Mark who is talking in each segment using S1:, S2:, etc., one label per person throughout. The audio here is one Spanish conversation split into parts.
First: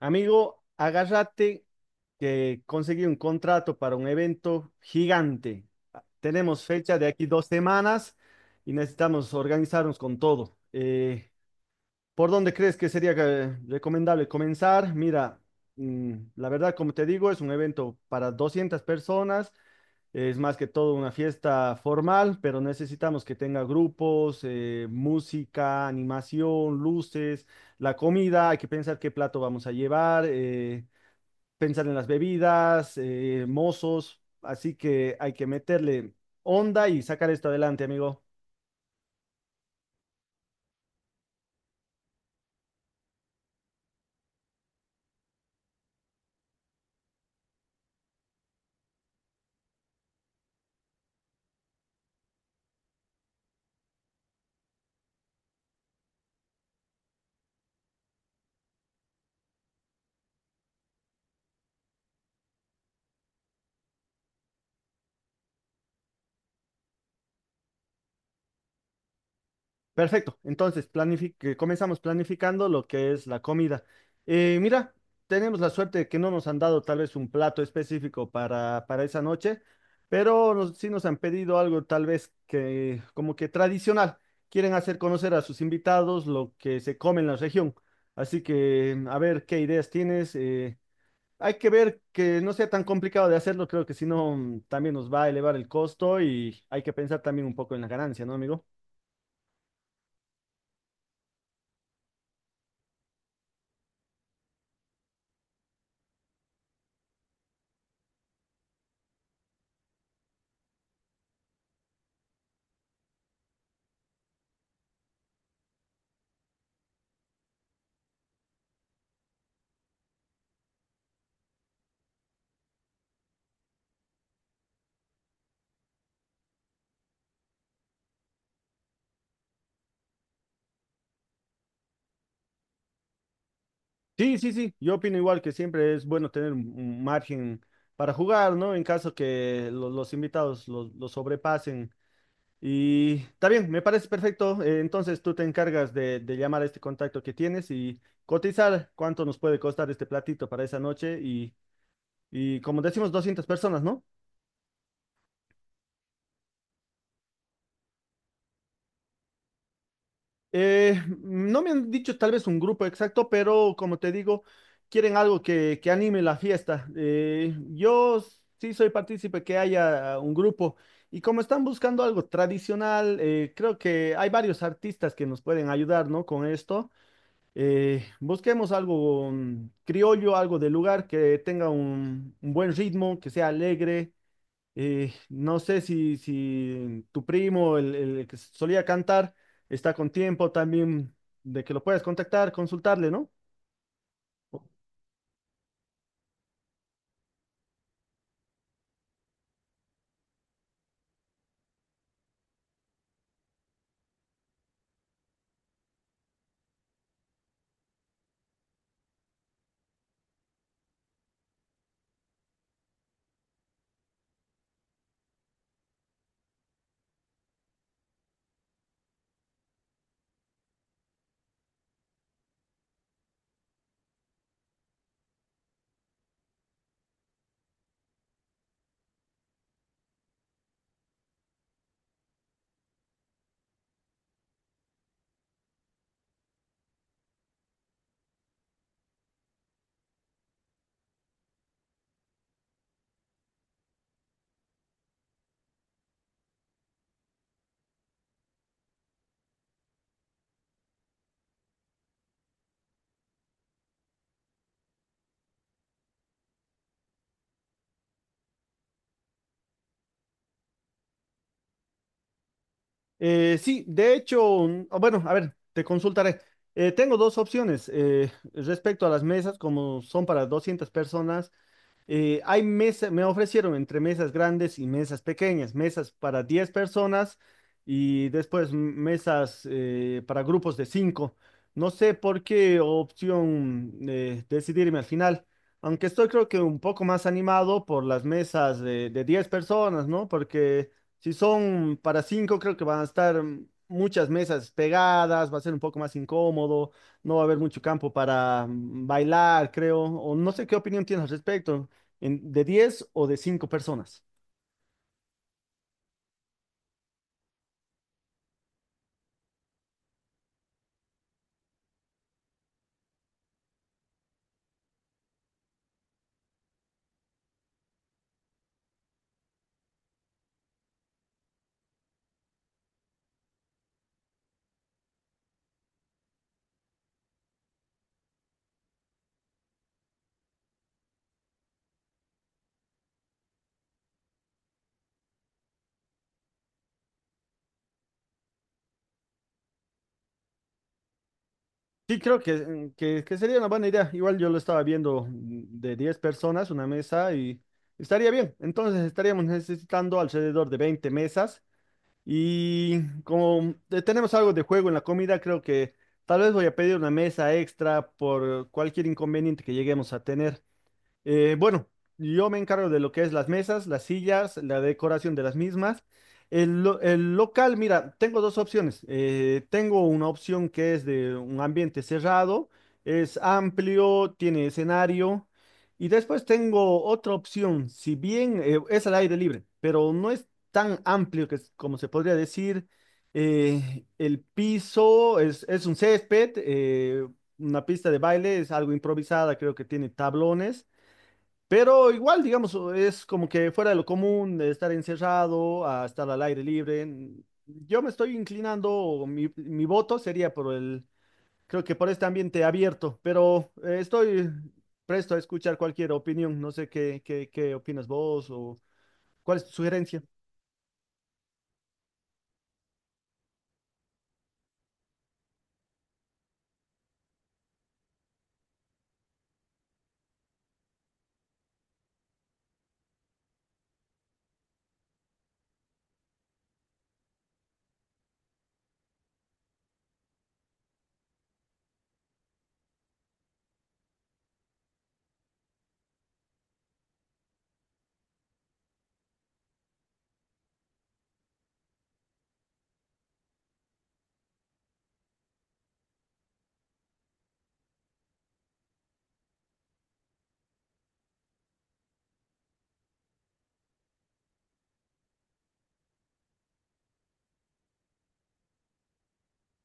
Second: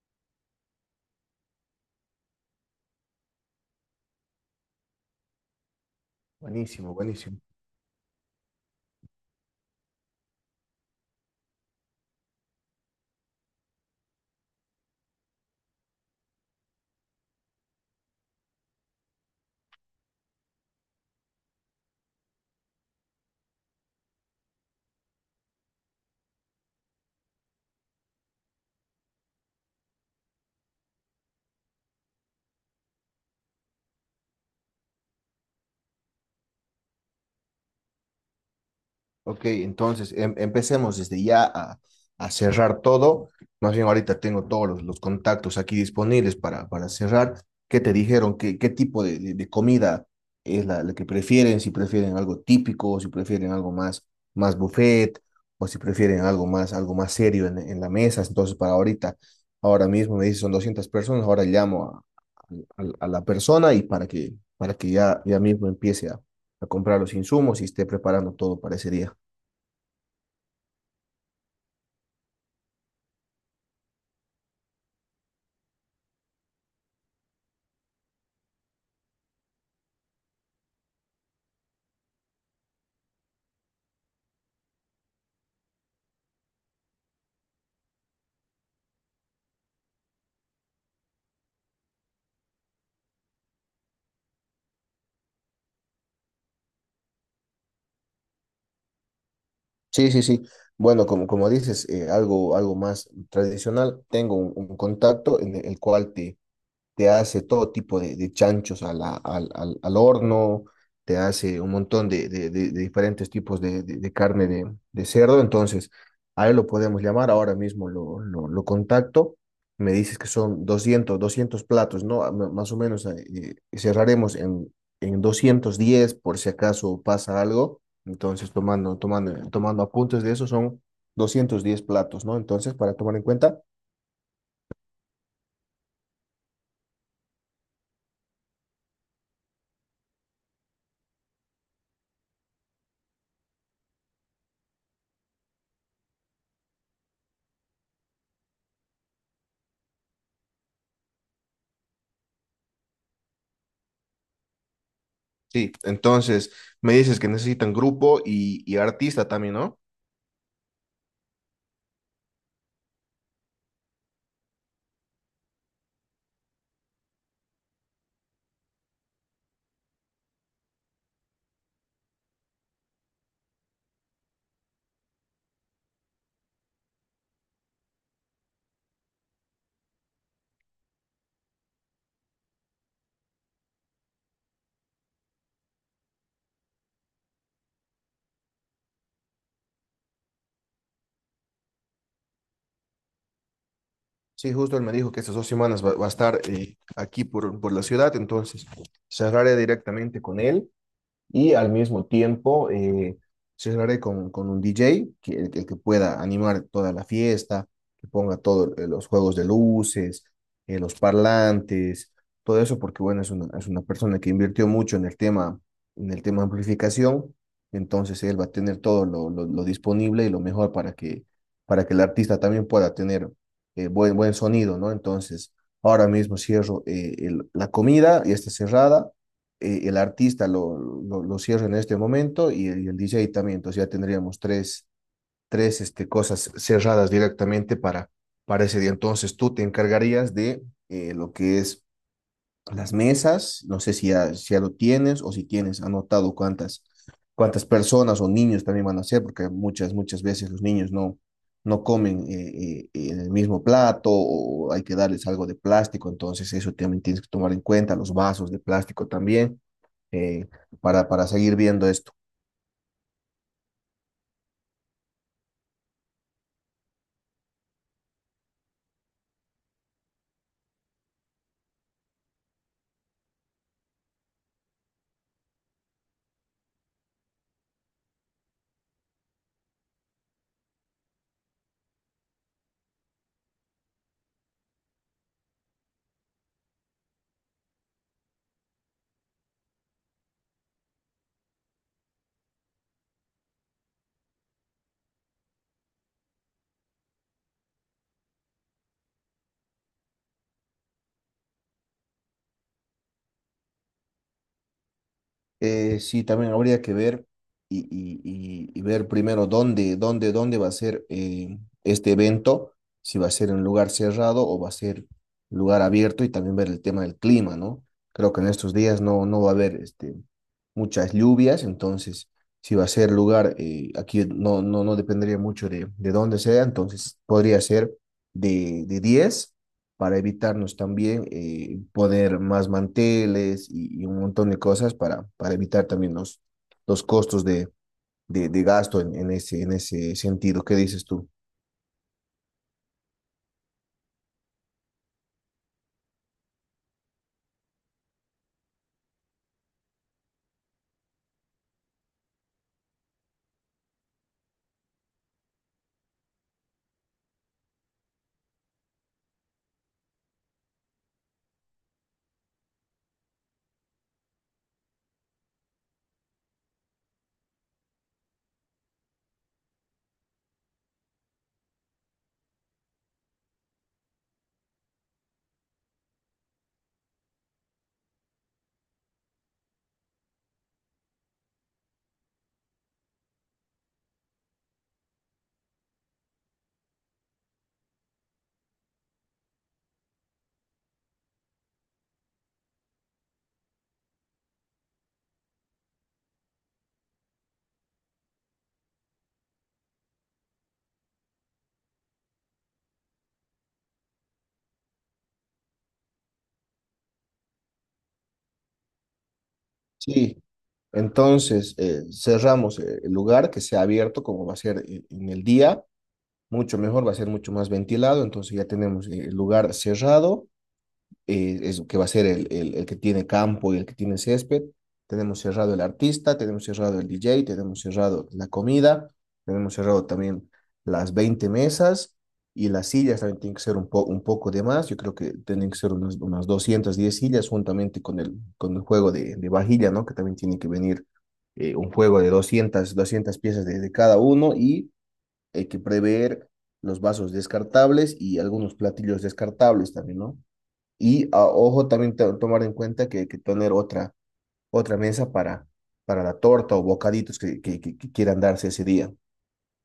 S1: Amigo, agárrate que conseguí un contrato para un evento gigante. Tenemos
S2: Buenísimo,
S1: fecha de aquí
S2: buenísimo.
S1: 2 semanas y necesitamos organizarnos con todo. ¿Por dónde crees que sería recomendable comenzar? Mira, la verdad, como te digo, es un evento para 200 personas. Es más que todo una fiesta formal, pero necesitamos que tenga grupos, música, animación, luces, la comida. Hay que pensar qué plato vamos a llevar, pensar en las bebidas, mozos. Así que hay que meterle onda y sacar esto adelante, amigo.
S2: Ok, entonces empecemos desde ya a cerrar todo. Más bien ahorita tengo los contactos aquí disponibles para cerrar. ¿Qué te dijeron? ¿Qué tipo de comida es la que prefieren? Si prefieren algo típico, o si prefieren algo más, más buffet, o si prefieren algo más serio en la mesa. Entonces, para ahorita, ahora mismo me dice son 200 personas, ahora llamo a, a la persona y para que ya, ya mismo empiece a comprar los insumos y esté preparando todo para ese día.
S1: Perfecto, entonces que comenzamos planificando lo que es la comida. Mira, tenemos la suerte de que no nos han dado tal vez un plato específico para esa noche, pero sí nos han pedido algo tal vez que como que tradicional. Quieren hacer conocer a sus invitados lo que se come en la región. Así que a ver qué ideas tienes. Hay que ver que no sea tan complicado de hacerlo, creo que si no también nos va a elevar el costo y hay que pensar también un poco en la ganancia, ¿no, amigo?
S2: Sí, sí, sí. Bueno, como dices, algo más tradicional, tengo un contacto en el cual te, te hace todo tipo de chanchos a la- al, al, al horno, te hace un montón de diferentes tipos de carne de cerdo, entonces a él lo podemos llamar, ahora mismo lo contacto, me dices que son 200 platos, ¿no? Más o menos cerraremos en 210 por si acaso pasa algo, entonces tomando apuntes de eso son 210 platos, ¿no? Entonces, para tomar en cuenta.
S1: Sí, sí, sí, yo opino igual que siempre es bueno tener un margen para jugar, ¿no? En caso que los invitados lo sobrepasen. Y está bien, me parece perfecto. Entonces tú te encargas de llamar a este contacto que tienes y cotizar cuánto nos puede costar este platito para esa noche y como decimos, 200 personas, ¿no?
S2: Sí, entonces me dices que necesitan grupo y artista también, ¿no?
S1: Eh, no me han dicho tal vez un grupo exacto, pero como te digo, quieren algo que anime la fiesta. Yo sí soy partícipe que haya un grupo y como están buscando algo tradicional, creo que hay varios artistas que nos pueden ayudar, ¿no? Con esto. Busquemos algo criollo, algo de lugar que tenga un buen ritmo, que sea alegre. No sé si tu primo, el que solía cantar, está con tiempo también de que lo puedas contactar, consultarle, ¿no?
S2: Sí, justo él me dijo que estas dos semanas va, va a estar aquí por la ciudad, entonces cerraré directamente con él y al mismo tiempo cerraré con un DJ, que, el que pueda animar toda la fiesta, que ponga todos los juegos de luces, los parlantes, todo eso, porque bueno, es una persona que invirtió mucho en el tema amplificación, entonces él va a tener todo lo disponible y lo mejor para que el artista también pueda tener buen sonido, ¿no? Entonces, ahora mismo cierro la comida y está cerrada, el artista cierra en este momento y el DJ también. Entonces ya tendríamos tres este, cosas cerradas directamente para ese día. Entonces tú te encargarías de lo que es las mesas. No sé si ya, si ya lo tienes o si tienes anotado cuántas, cuántas personas o niños también van a ser, porque muchas, muchas veces los niños no, no comen en el mismo plato o hay que darles algo de plástico, entonces eso también tienes que tomar en cuenta, los vasos de plástico también eh, para seguir viendo esto.
S1: Sí, de hecho, o bueno, a ver, te consultaré. Tengo dos opciones respecto a las mesas, como son para 200 personas. Hay mesas, me ofrecieron entre mesas grandes y mesas pequeñas, mesas para 10 personas y después mesas para grupos de 5. No sé por qué opción decidirme al final, aunque estoy creo que un poco más animado por las mesas de 10 personas, ¿no? Porque si son para 5 creo que van a estar muchas mesas pegadas, va a ser un poco más incómodo, no va a haber mucho campo para bailar, creo, o no sé qué opinión tienes al respecto de 10 o de 5 personas.
S2: Sí, también habría que ver y ver primero dónde va a ser este evento, si va a ser en un lugar cerrado o va a ser lugar abierto y también ver el tema del clima, ¿no? Creo que en estos días no, no va a haber este, muchas lluvias, entonces si va a ser lugar, aquí no, no dependería mucho de dónde sea, entonces podría ser de 10 para evitarnos también poner más manteles y, un montón de cosas para evitar también los costos de, de gasto en ese sentido. ¿Qué dices tú?
S1: Sí, creo que sería una buena idea. Igual yo lo estaba viendo de 10 personas, una mesa y estaría bien. Entonces estaríamos necesitando alrededor de 20 mesas y como tenemos algo de juego en la comida, creo que tal vez voy a pedir una mesa extra por cualquier inconveniente que lleguemos a tener. Bueno, yo me encargo de lo que es las mesas, las sillas, la decoración de las mismas. El local, mira, tengo dos opciones. Tengo una opción que es de un ambiente cerrado, es amplio, tiene escenario. Y después tengo otra opción, si bien es al aire libre, pero no es tan amplio como se podría decir. El piso es un césped, una pista de baile, es algo improvisada, creo que tiene tablones. Pero igual, digamos, es como que fuera de lo común de estar encerrado a estar al aire libre. Yo me estoy inclinando, o mi voto sería por creo que por este ambiente abierto, pero estoy presto a escuchar cualquier opinión. No sé qué opinas vos o cuál es tu sugerencia.
S2: Sí, entonces cerramos el lugar que sea abierto como va a ser en el día, mucho mejor, va a ser mucho más ventilado, entonces ya tenemos el lugar cerrado, es, que va a ser el que tiene campo y el que tiene césped. Tenemos cerrado el artista, tenemos cerrado el DJ, tenemos cerrado la comida, tenemos cerrado también las 20 mesas y las sillas también tienen que ser un poco de más. Yo creo que tienen que ser unas 210 sillas juntamente con el juego de vajilla, ¿no? Que también tiene que venir un juego de 200 piezas de cada uno y hay que prever los vasos descartables y algunos platillos descartables también, ¿no? Y ojo, también tomar en cuenta que tener otra, otra mesa para la torta o bocaditos que, que quieran darse ese día.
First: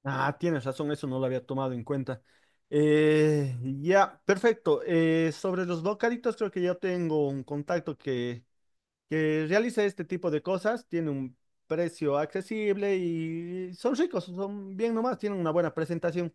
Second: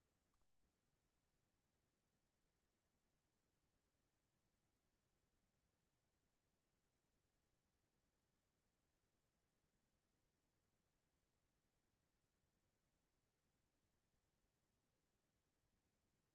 S1: Ah, tienes razón, eso no lo había tomado en cuenta. Ya, perfecto. Sobre los bocaditos, creo que ya tengo un contacto que realice este tipo de cosas, tiene un precio accesible y son ricos, son bien nomás, tienen una buena presentación.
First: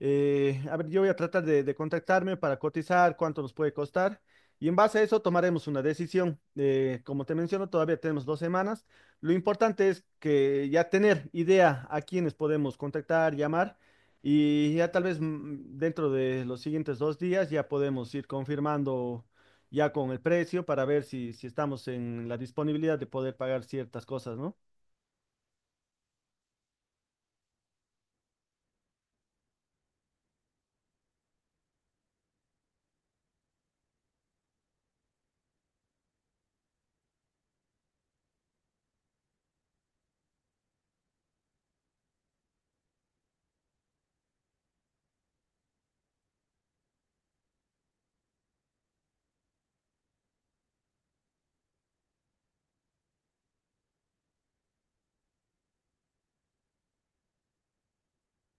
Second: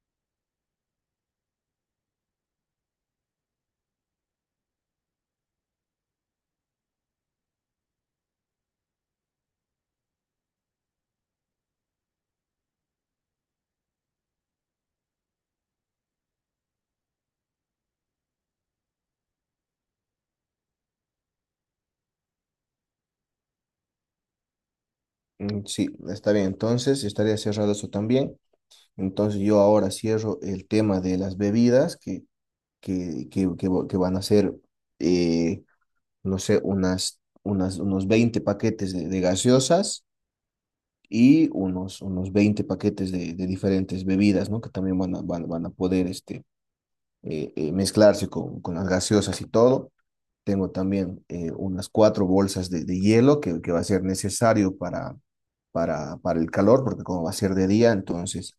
S1: A ver, yo voy a tratar de contactarme para cotizar cuánto nos puede costar y en base a eso tomaremos una decisión. Como te menciono, todavía tenemos 2 semanas. Lo importante es que ya tener idea a quiénes podemos contactar, llamar y ya tal vez dentro de los siguientes 2 días ya podemos ir confirmando ya con el precio para ver si estamos en la disponibilidad de poder pagar ciertas cosas, ¿no?
S2: Mm, sí, está bien. Entonces, estaría cerrado eso también. Entonces, yo ahora cierro el tema de las bebidas que van a ser, eh, no sé, unos 20 paquetes de gaseosas y unos 20 paquetes de diferentes bebidas, ¿no? Que también van a poder este, mezclarse con las gaseosas y todo. Tengo también unas cuatro bolsas de hielo que va a ser necesario para el calor, porque como va a ser de día, entonces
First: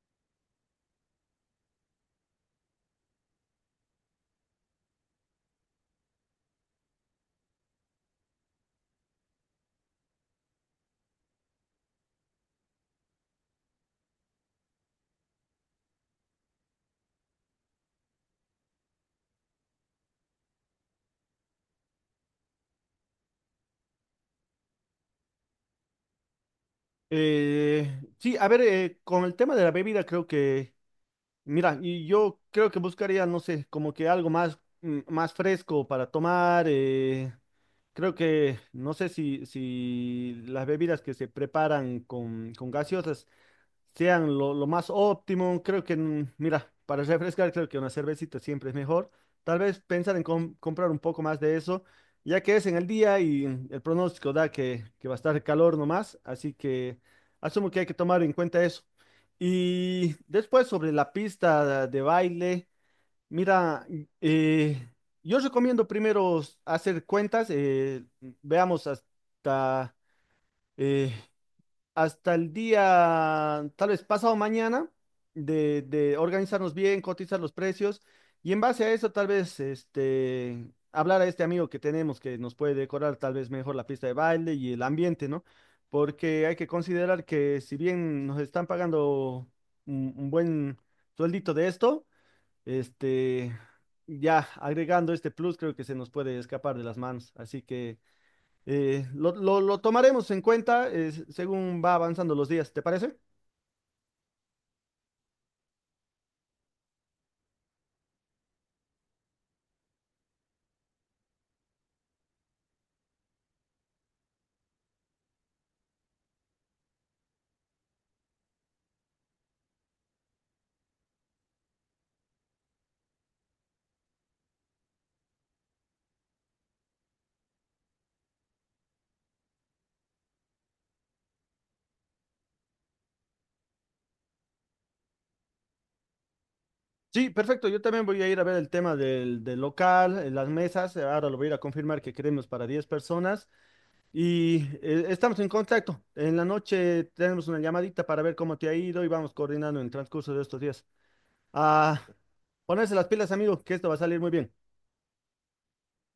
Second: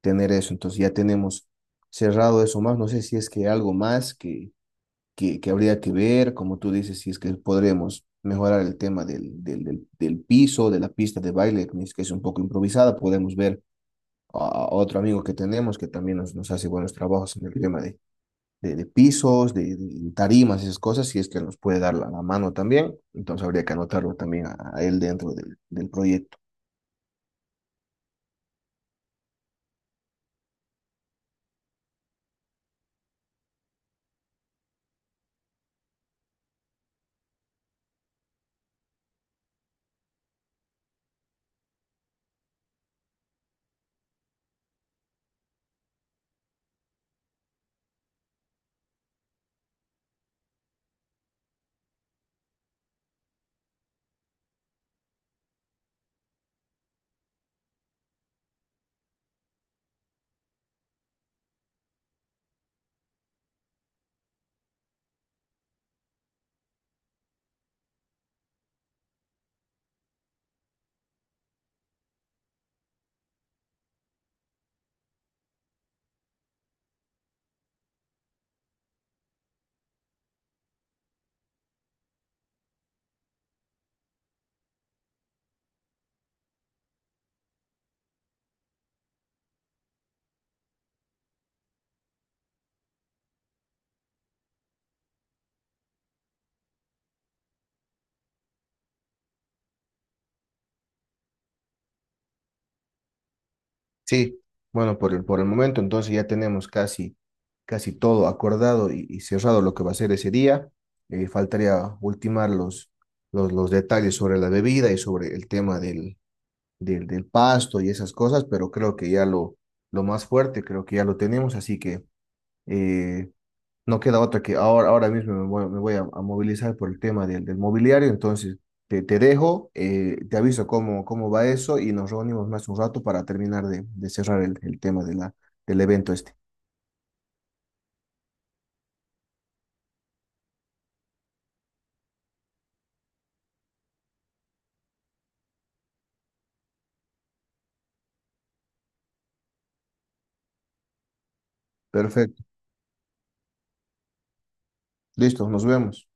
S2: tener eso. Entonces ya tenemos cerrado eso más. No sé si es que algo más que habría que ver, como tú dices, si es que podremos mejorar el tema del piso, de la pista de baile, que es un poco improvisada. Podemos ver a otro amigo que tenemos que también nos, nos hace buenos trabajos en el tema de de pisos, de tarimas, esas cosas, si es que nos puede dar la, la mano también. Entonces habría que anotarlo también a él dentro del, del proyecto.
S1: Sí, a ver, con el tema de la bebida creo que. Mira, y yo creo que buscaría, no sé, como que algo más, más fresco para tomar. Creo que, no sé si las bebidas que se preparan con gaseosas sean lo más óptimo. Creo que, mira, para refrescar, creo que una cervecita siempre es mejor. Tal vez pensar en comprar un poco más de eso, ya que es en el día y el pronóstico da que va a estar calor nomás, así que asumo que hay que tomar en cuenta eso. Y después sobre la pista de baile, mira, eh, yo recomiendo primero hacer cuentas, veamos eh, hasta el día, tal vez pasado mañana, de organizarnos bien, cotizar los precios y en base a eso tal vez hablar a este amigo que tenemos que nos puede decorar tal vez mejor la pista de baile y el ambiente, ¿no? Porque hay que considerar que si bien nos están pagando un buen sueldito de esto, este, ya agregando este plus creo que se nos puede escapar de las manos. Así que. Lo tomaremos en cuenta según va avanzando los días, ¿te parece?
S2: Sí, bueno, por el momento entonces ya tenemos casi, casi todo acordado y cerrado lo que va a ser ese día. Faltaría ultimar los detalles sobre la bebida y sobre el tema del pasto y esas cosas, pero creo que ya lo más fuerte, creo que ya lo tenemos, así que... Eh, no queda otra que ahora, ahora mismo me voy a movilizar por el tema del, del mobiliario, entonces te dejo, te aviso cómo, cómo va eso y nos reunimos más un rato para terminar de cerrar el tema de del evento este.
S1: Sí, perfecto. Yo también voy a ir a ver el tema del local, las mesas. Ahora lo voy a ir a confirmar que queremos para 10 personas. Y estamos en contacto. En la noche tenemos una llamadita para ver cómo te ha ido y vamos coordinando en el transcurso de estos días. Ah,
S2: Perfecto,
S1: ponerse las pilas, amigo, que esto va a salir muy bien.
S2: listo, nos vemos.